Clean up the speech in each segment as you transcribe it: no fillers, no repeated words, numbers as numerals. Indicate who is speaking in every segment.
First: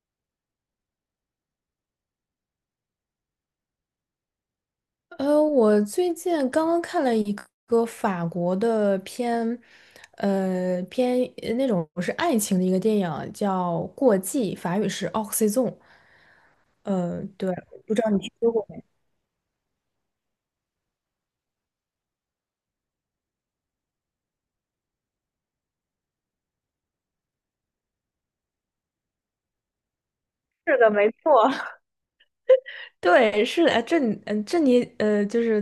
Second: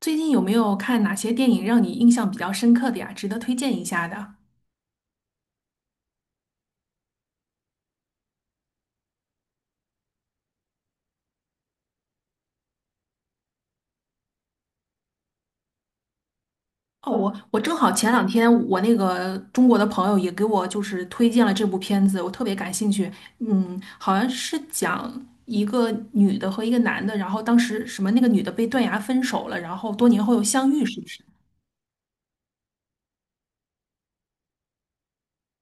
Speaker 1: 最近有没有看哪些电影让你印象比较深刻的呀？值得推荐一下的？
Speaker 2: 我最近刚刚看了一个法国的片，那种是爱情的一个电影，叫《过季》，法语是《o x y z o n e
Speaker 1: 哦，我
Speaker 2: 对，
Speaker 1: 我正好
Speaker 2: 不知
Speaker 1: 前
Speaker 2: 道你
Speaker 1: 两
Speaker 2: 听
Speaker 1: 天
Speaker 2: 说过
Speaker 1: 我
Speaker 2: 没？
Speaker 1: 那个中国的朋友也给我就是推荐了这部片子，我特别感兴趣。嗯，好像是讲一个女的和一个男的，然后当时什么那个女的被断崖分手了，然后多年后又相
Speaker 2: 是
Speaker 1: 遇，
Speaker 2: 的，
Speaker 1: 是不
Speaker 2: 没
Speaker 1: 是？
Speaker 2: 错。对，是的，哎这你，嗯，这你，就是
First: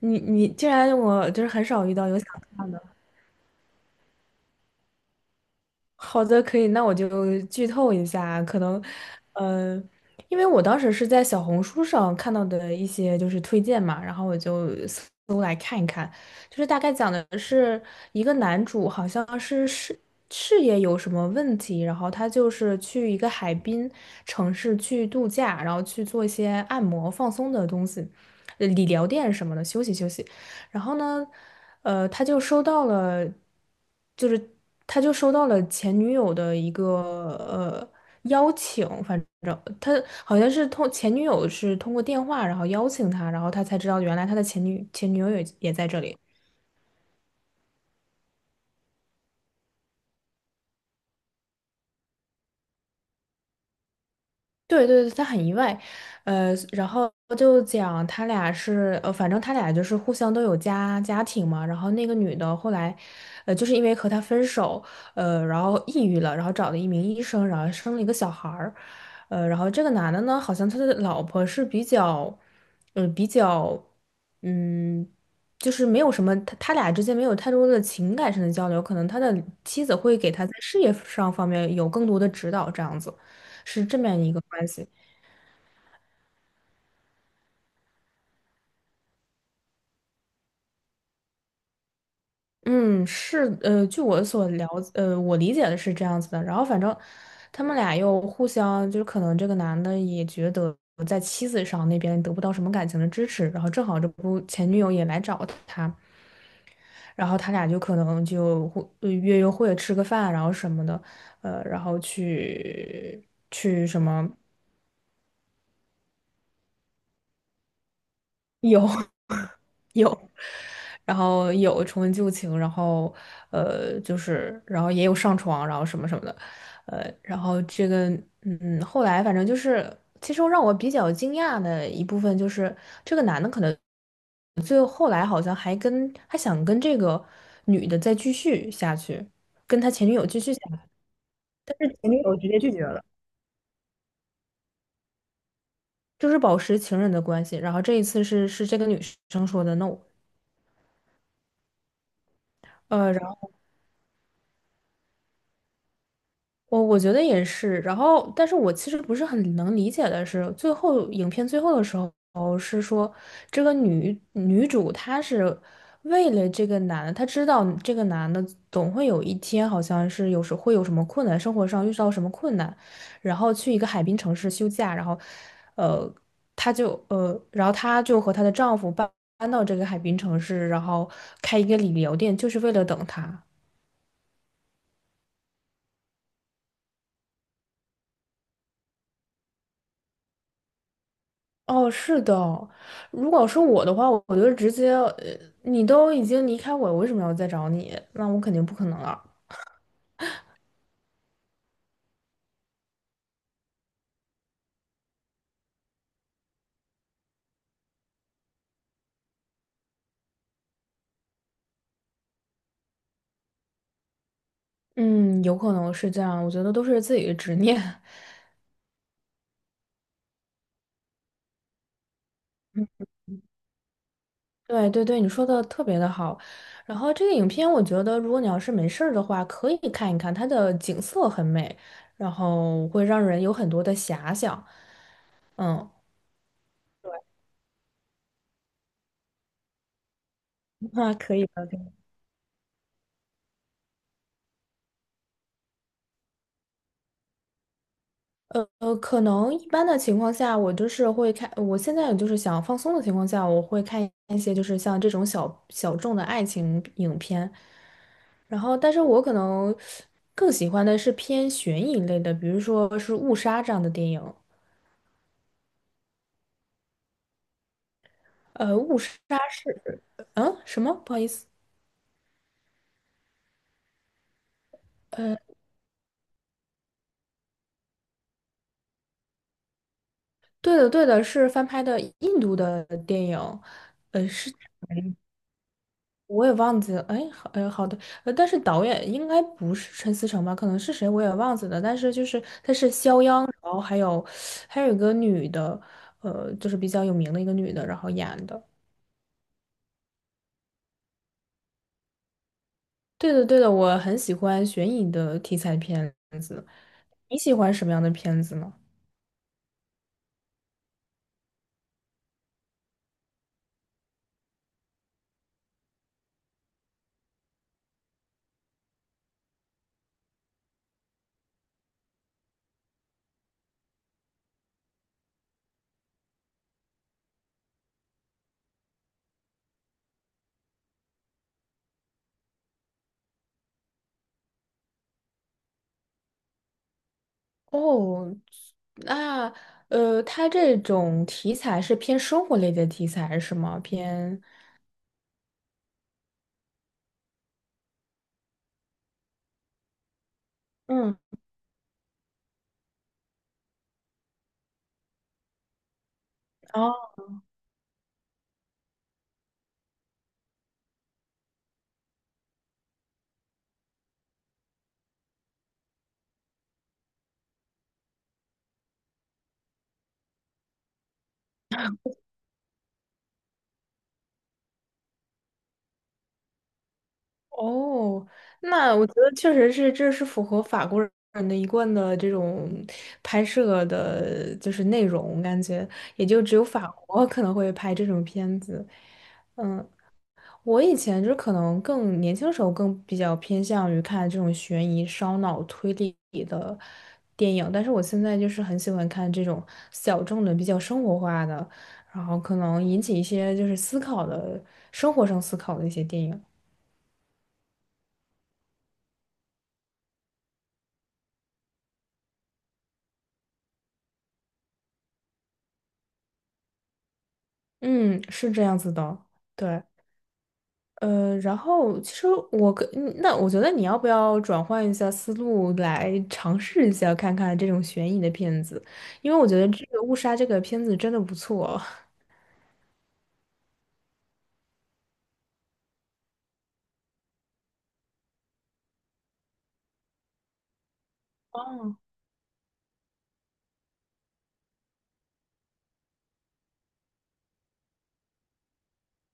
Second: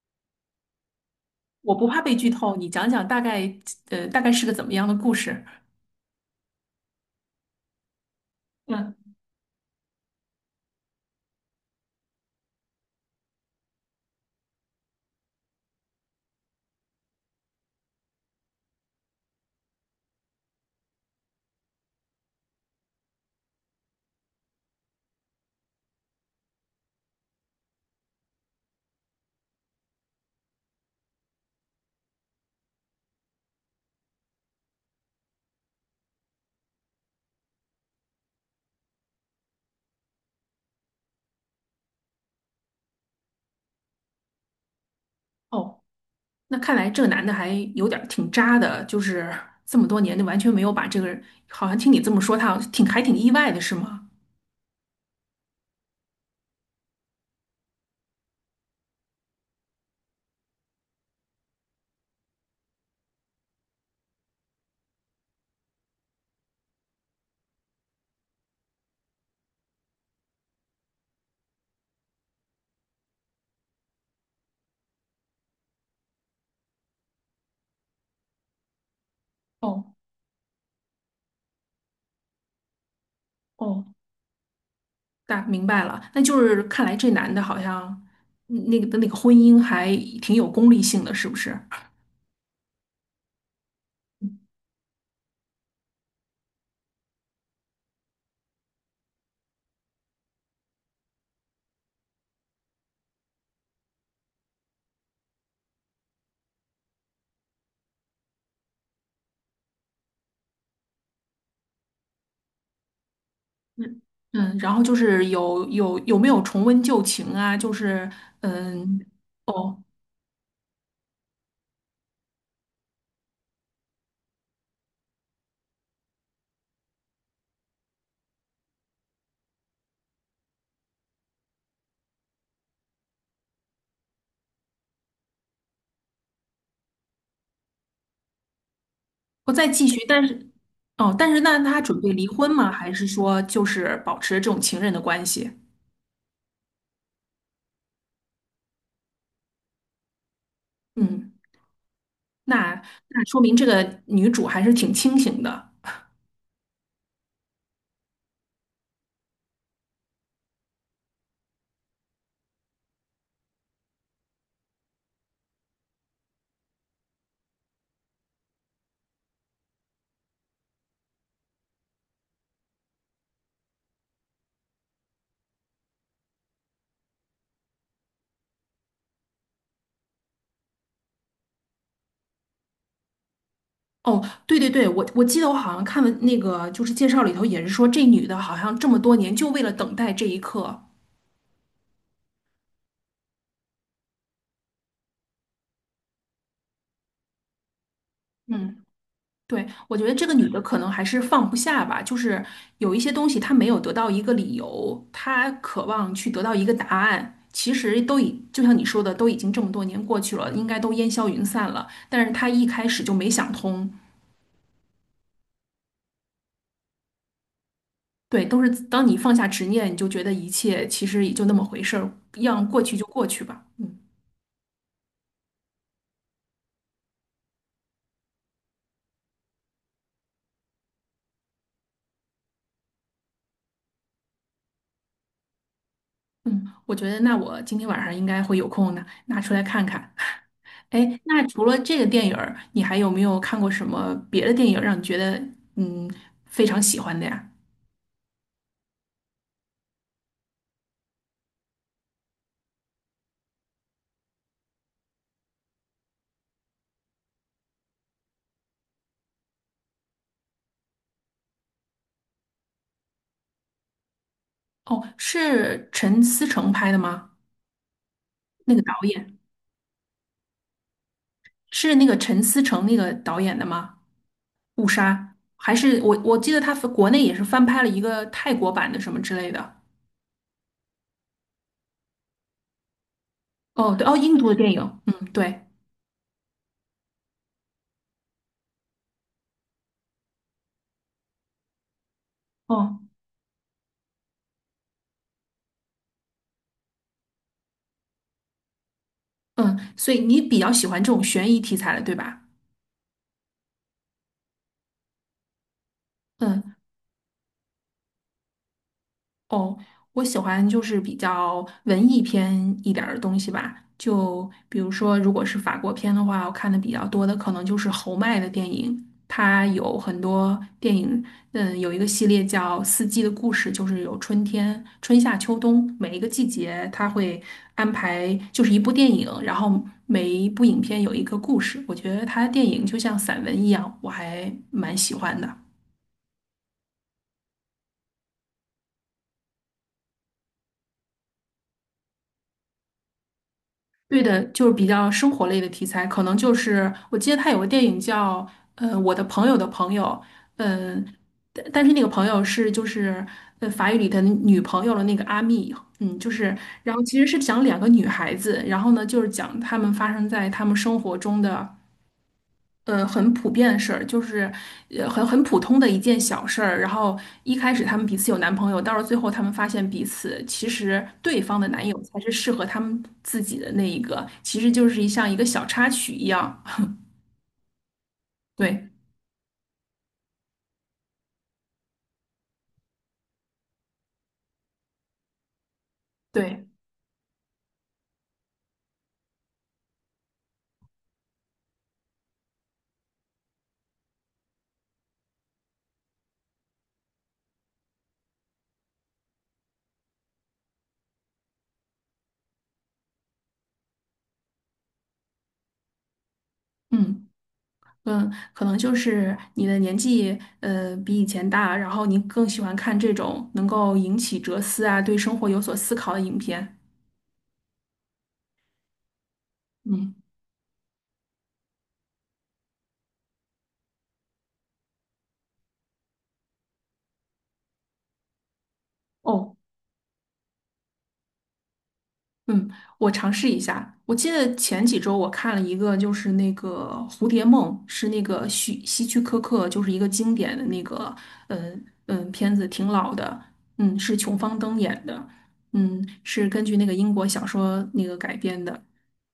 Speaker 2: 你竟然我就是很
Speaker 1: 我不
Speaker 2: 少遇
Speaker 1: 怕
Speaker 2: 到
Speaker 1: 被
Speaker 2: 有想
Speaker 1: 剧透，你
Speaker 2: 看
Speaker 1: 讲
Speaker 2: 的。
Speaker 1: 讲大概，大概是个怎么样的故事？
Speaker 2: 好的，可以，那我就剧透一下，可能，
Speaker 1: 嗯，
Speaker 2: 嗯呃，因为我当时是在小红书上看到的一些就是推荐嘛，然后我就搜来看一看，就是大概讲的是一个男主好像是事业有什么问题，然后他就是去一个海滨城市去度假，然后去做一些按摩放松的东西，理疗店什么的休息休息。然后呢，他就收到了，就是他就收到了前女友的一个呃邀请，反正他好像是通前女友是通过电话，然后邀请他，然后他才知道原来他的前女友也也
Speaker 1: 哦。
Speaker 2: 在这里。
Speaker 1: 那看来这个男的还有点儿挺渣的，就是这么多年就完全没有把这个人，好像听你这么说，他好像挺意外的，是吗？
Speaker 2: 对对对，他很意外，然后就讲他俩是，反正他俩就是互相都有家庭嘛，然后那个女的后来，就是因为和他分手，然后抑郁了，然后找了一名医生，然后生了一个小孩儿，然后这个男的呢，好像他的老婆是比较，嗯，比较，嗯，就是没有什么，他他俩之间没有太多的情感上的交流，可能他的妻
Speaker 1: 哦
Speaker 2: 子会给他在事业上方面有更多的指导，这样子。
Speaker 1: 哦，
Speaker 2: 是这么样一个关系。
Speaker 1: 大明白了，那就是看来这男的好像嗯那个的那个婚姻还挺有功利性的，是不是？
Speaker 2: 嗯，是，据我所了，我理解的是这样子的。然后反正他们俩又互相，就是可能这个男的也觉得在妻子上那边得不到什么感情的支持，然后正好这不前女友也来找他，然后他俩就可能就约会、吃个饭，然后什么的，然后去去什
Speaker 1: 嗯
Speaker 2: 么。
Speaker 1: 嗯，然后就是有没有重温旧情啊？就是。
Speaker 2: 有
Speaker 1: 嗯 哦，
Speaker 2: 有，然后有重温旧情，然后就是然后也有上床，然后什么什么的，然后这个嗯，后来反正就是，其实让我比较惊讶的一部分就是这个男的可能最后后来好像还跟还想跟这个女的再继续下去，
Speaker 1: 不再
Speaker 2: 跟
Speaker 1: 继
Speaker 2: 他
Speaker 1: 续，
Speaker 2: 前女
Speaker 1: 但
Speaker 2: 友继
Speaker 1: 是。
Speaker 2: 续下去
Speaker 1: 哦，但是那
Speaker 2: 但
Speaker 1: 他
Speaker 2: 是
Speaker 1: 准备
Speaker 2: 前女
Speaker 1: 离
Speaker 2: 友直
Speaker 1: 婚
Speaker 2: 接
Speaker 1: 吗？
Speaker 2: 拒绝
Speaker 1: 还
Speaker 2: 了。
Speaker 1: 是说就是保持这种情人的关系？
Speaker 2: 就是保持情人的关系。然后这一次是是这个女生说的 no。
Speaker 1: 嗯。那那
Speaker 2: 呃。
Speaker 1: 说明这个女主还是挺清醒的。
Speaker 2: 我我觉得也是，然后，但是我其实不是很能理解的是，最后影片最后的时候是说，这个女女主她是为了这个男的，她知道这个男的总会有一天好像是有时会有什么困难，生活上遇到什么困难，然后去一个海滨城市休假，然后，呃，她就然后她就和她的丈夫搬到这个海滨城市，然后开一个理疗店，就是为了等他。
Speaker 1: 哦，对对对，我记得我好像看了那个就是介绍里头也是说这女的好像这么多年就为了等待这一刻。
Speaker 2: 哦，是的，如果是我的话，我我就直接，你都已经离开我，我为什么要再找你？那我肯定不
Speaker 1: 嗯，
Speaker 2: 可能了。
Speaker 1: 对，我觉得这个女的可能还是放不下吧，就是有一些东西她没有得到一个理由，她渴望去得到一个答案。其实就像你说的，都已经这么多年过去了，应该都烟消云散了，但是她一开始就没想通。
Speaker 2: 嗯，有可能是这样，我觉得都是自己的执念。
Speaker 1: 对，都是当你放下执念，你就觉得一切其实也就那么回事儿，让过去就过去吧。嗯
Speaker 2: 对对对，你说的特别的好。然后这个影片，我觉得如果你要是没事儿的话，可以看一看，它的景色很美，然后会让人有很多的遐想。嗯，
Speaker 1: 嗯，我觉得那我今天晚上应该会有空的，拿出来看看。
Speaker 2: 那
Speaker 1: 哎，
Speaker 2: 可
Speaker 1: 那
Speaker 2: 以
Speaker 1: 除
Speaker 2: 的。
Speaker 1: 了这个电影儿，你还有没有看过什么别的电影儿让你觉得嗯非常喜欢的呀？
Speaker 2: 可能一般的情况下，我就是会看，我现在就是想放松的情况下，我会看一些就是像这种小众的爱情影片，然后，但是我可能更喜欢的是偏悬疑类的，比如说是《误杀》这样的电影。
Speaker 1: 哦，是陈思诚拍的吗？那个导
Speaker 2: 《误杀》
Speaker 1: 演
Speaker 2: 是，嗯，什么？不好意思，
Speaker 1: 是那个陈思诚那个导演的吗？《误杀》
Speaker 2: 呃，
Speaker 1: 还是我记得他国内也是翻拍了一个泰国版的什么之类的。
Speaker 2: 对的对的，是翻拍的印度的电影，
Speaker 1: 哦，对，哦，印度的电影，嗯，对。
Speaker 2: 我也忘记了，哎，好，哎，好的，但是导演应该不是陈思诚吧？可能是谁我也忘记了，但是就是他是
Speaker 1: 哦，
Speaker 2: 肖央，然后还有还有一个女的，就是比较有名的一个女的，然后演的。
Speaker 1: 嗯，所以你比较喜欢这种悬疑题材的，对吧？
Speaker 2: 对的，对的，我很喜欢悬疑的题材片子。
Speaker 1: 嗯，
Speaker 2: 你喜欢什么样的片子呢？
Speaker 1: 哦，我喜欢就是比较文艺片一点儿的东西吧，就比如说，如果是法国片的话，我看的比较多的可能就是侯麦的电影，他有很多电影。嗯，有一个系列叫《四季的故事》，就是有春天、春夏秋冬，每一个季节他会安排就是一部电影，然后每一部影片有一个故事，我觉得他的电影就像散文一样，我还蛮喜欢的。
Speaker 2: 哦，那它这种题材是偏生活类的题材是吗？
Speaker 1: 对
Speaker 2: 偏，
Speaker 1: 的，就是比较生活类的题材，可能就是我记得他有个电影叫《我的朋友的朋友》。嗯、
Speaker 2: 嗯。
Speaker 1: 但是那个朋友是就是法语里的女朋友的那个阿蜜，嗯，就是然后其实是讲两个女孩子，然后呢就是讲她们发生在她们生活中的。很普遍的事儿，就是很普通的一件小事儿。然后一开始他们彼此有男朋友，到了最后他们发现彼此其实对方的男友才是适合他们自己的那一个，其实就是一个小插曲一样。
Speaker 2: 哦，
Speaker 1: 对
Speaker 2: 那我觉得确实是，这是符合法国人的一贯的这种拍摄的，就是内容，感觉也就只有
Speaker 1: 对，
Speaker 2: 法国可能会拍这种片子。嗯，我以前就可能更年轻的时候更比较偏向于看这种悬疑、烧脑、推理的电影，但是我现在就是很喜欢看这种小众的、比较生活化的，然后可能引起一些就是思考的、生活上思考的一些电影。
Speaker 1: 嗯嗯，可能就是你的年纪比以前大，然后你更喜欢看这种能够引起哲思啊，对生活有所思考的影片。
Speaker 2: 嗯，是这样子的，对，
Speaker 1: 嗯，
Speaker 2: 然后其实我跟嗯那我觉得你要不要转换一下思路来尝试一下看看这种悬疑的片子，因为我
Speaker 1: 哦。
Speaker 2: 觉得这个《误杀》这个片子真的不错。
Speaker 1: 嗯，我尝试一下。我记得前几周我看了一个，就是那个《蝴蝶梦》，是那个希区柯克，就是一个经典的那个。嗯
Speaker 2: 哦
Speaker 1: 嗯，片子挺老的，嗯，是琼芳登演的，嗯，是根据那个英国小说那个改编的。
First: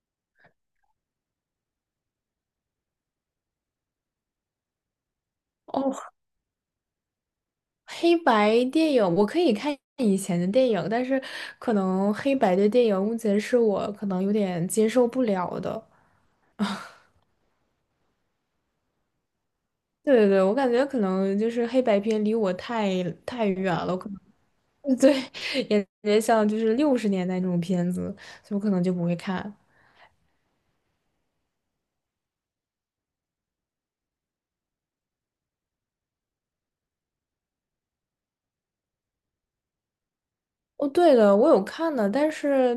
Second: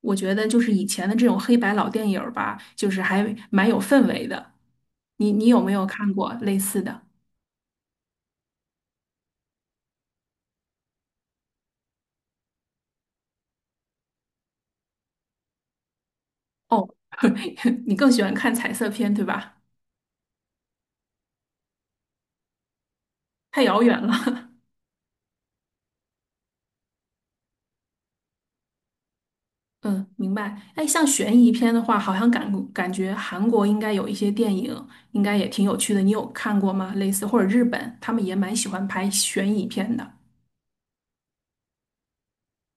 Speaker 1: 我觉得就是以前的这种黑白老电影儿吧，就是还蛮有氛围的。你有没 有
Speaker 2: 哦，
Speaker 1: 看过类似的？
Speaker 2: 黑白电影我可以看以前的电影，但是可能黑白的电影目前是我可能有点接受不了的。
Speaker 1: 哦，你更喜欢看彩色片，对吧？
Speaker 2: 对对对，我感觉可能就是黑白片离我太
Speaker 1: 太
Speaker 2: 远
Speaker 1: 遥
Speaker 2: 了，
Speaker 1: 远了。
Speaker 2: 对，也也像就是60年代那种片子，所以我可能就不会看。
Speaker 1: 嗯，明白。哎，像悬疑片的话，好像感觉韩国应该有一些电影，应该也挺有趣的。你有看过吗？类似或者日本，他们也蛮喜欢拍悬疑片的。
Speaker 2: 哦，对了，我有看的，但是，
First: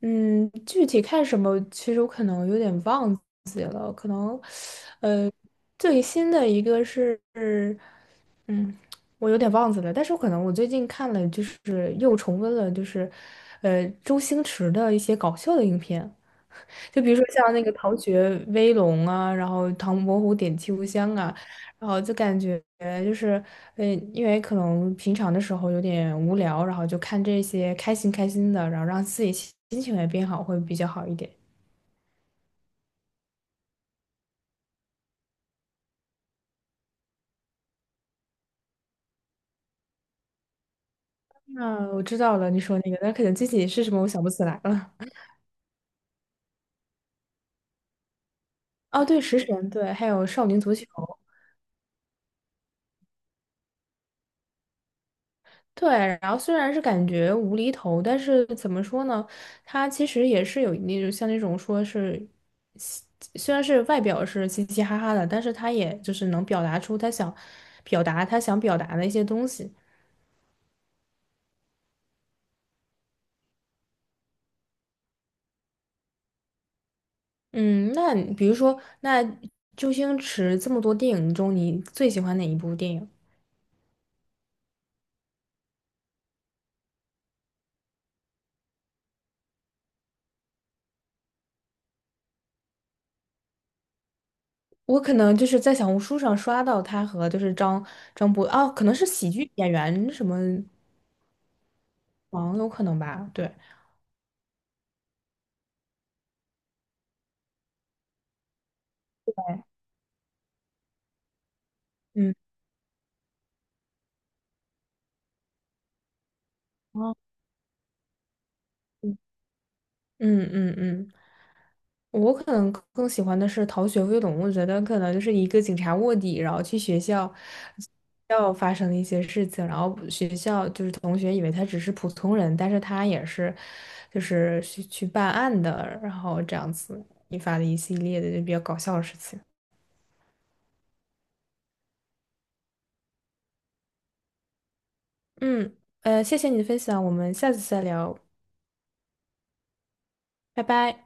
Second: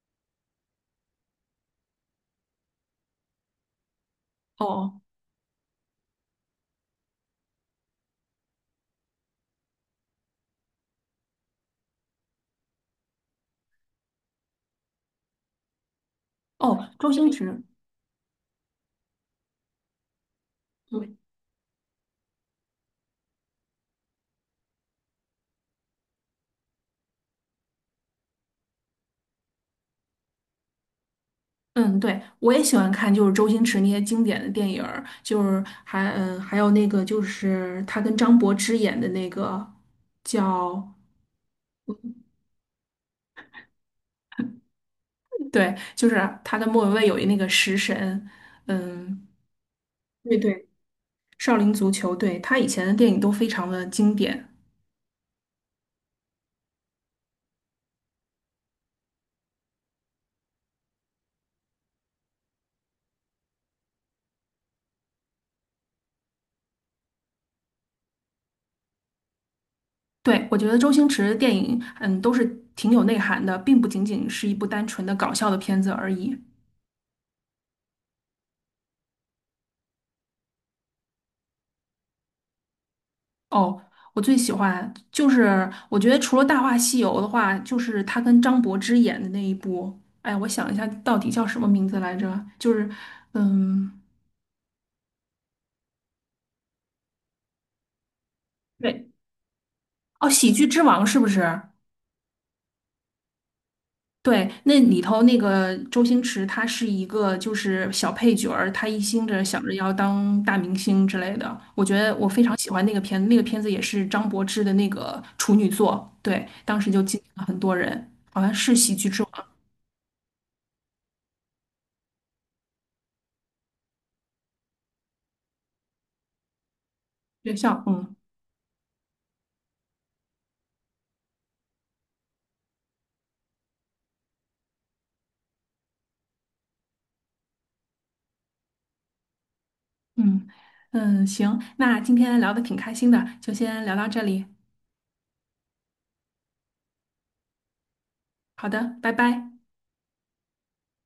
Speaker 2: 嗯，具体看什么，其实我可能有点忘记可能，
Speaker 1: 哦
Speaker 2: 呃，最新的一个是，嗯，我有点忘记了，但是我可能我最近看了，就是又重温了，就是，周星驰的一些搞笑的影片。
Speaker 1: 哦，
Speaker 2: 就比
Speaker 1: 周
Speaker 2: 如说
Speaker 1: 星
Speaker 2: 像那
Speaker 1: 驰。
Speaker 2: 个《逃学威龙》啊，然后《唐伯虎点秋香》
Speaker 1: 对，
Speaker 2: 啊，然后就感觉就是，嗯，因为可能平常的时候有点无聊，然后就看这些开心开心的，然后让自己心情也变好，会比较好一点。
Speaker 1: 嗯，对，我也喜欢看，就是周星驰那些经典的电影儿，就是还嗯，还有那个就是他跟张柏芝演的那个叫，
Speaker 2: 那我知道了，你说那个，但可能具体是什么我想不起来了。
Speaker 1: 对，就是他跟莫文蔚有一那个食神，
Speaker 2: 哦，
Speaker 1: 嗯。
Speaker 2: 对，食神，对，还有
Speaker 1: 对
Speaker 2: 少年
Speaker 1: 对，
Speaker 2: 足球。
Speaker 1: 少林足球，对，他以前的电影都非常的经典。
Speaker 2: 对，然后虽然是感觉无厘头，但是怎么说呢？他其实也是有那种像那种说是嘻，虽然是外表是嘻嘻哈哈的，但是他也就是能表达出他想表达的一些东西。
Speaker 1: 对，我觉得周星驰的电影，嗯，都是挺有内涵的，并不仅仅是一部单纯的搞笑的片子而已。
Speaker 2: 嗯，那你比如说，那周星驰这么多电影中，你最喜欢哪一部电影？
Speaker 1: 哦，我最喜欢就是我觉得除了《大话西游》的话，就是他跟张柏芝演的那一部。哎，我想一下，到底叫什么名字来着？就是。嗯，
Speaker 2: 我可能就是在小红书上刷到他和就是张博哦，可能是
Speaker 1: 对，
Speaker 2: 喜剧演员什
Speaker 1: 哦，
Speaker 2: 么
Speaker 1: 《喜剧之王》是不是？
Speaker 2: 王有可能吧？对，
Speaker 1: 对，那里头那个周星驰，他是一个就是小配角儿，他一心着想着要当大明星之类的。我觉得我
Speaker 2: 嗯，
Speaker 1: 非常喜欢那个片子，那个片子也是张柏芝的那个处女作，对，当时就
Speaker 2: 哦
Speaker 1: 激艳了很多人，去
Speaker 2: 嗯
Speaker 1: 吃我的
Speaker 2: 嗯嗯。嗯我可能更喜欢的是逃学威龙，我觉得可能就是一个警察卧底，然后去学校，
Speaker 1: 学校，嗯
Speaker 2: 要发生的一些事情，然后学校就是同学以为他只是普通人，但是他也是，就是去去办案的，然后这样子引发的一系列的就比较搞笑的事情。
Speaker 1: 嗯嗯，行，那今天聊的挺开心的，就先聊到这里，
Speaker 2: 嗯，谢谢你的分享，我们下次再聊，
Speaker 1: 好的，拜拜。
Speaker 2: 拜拜。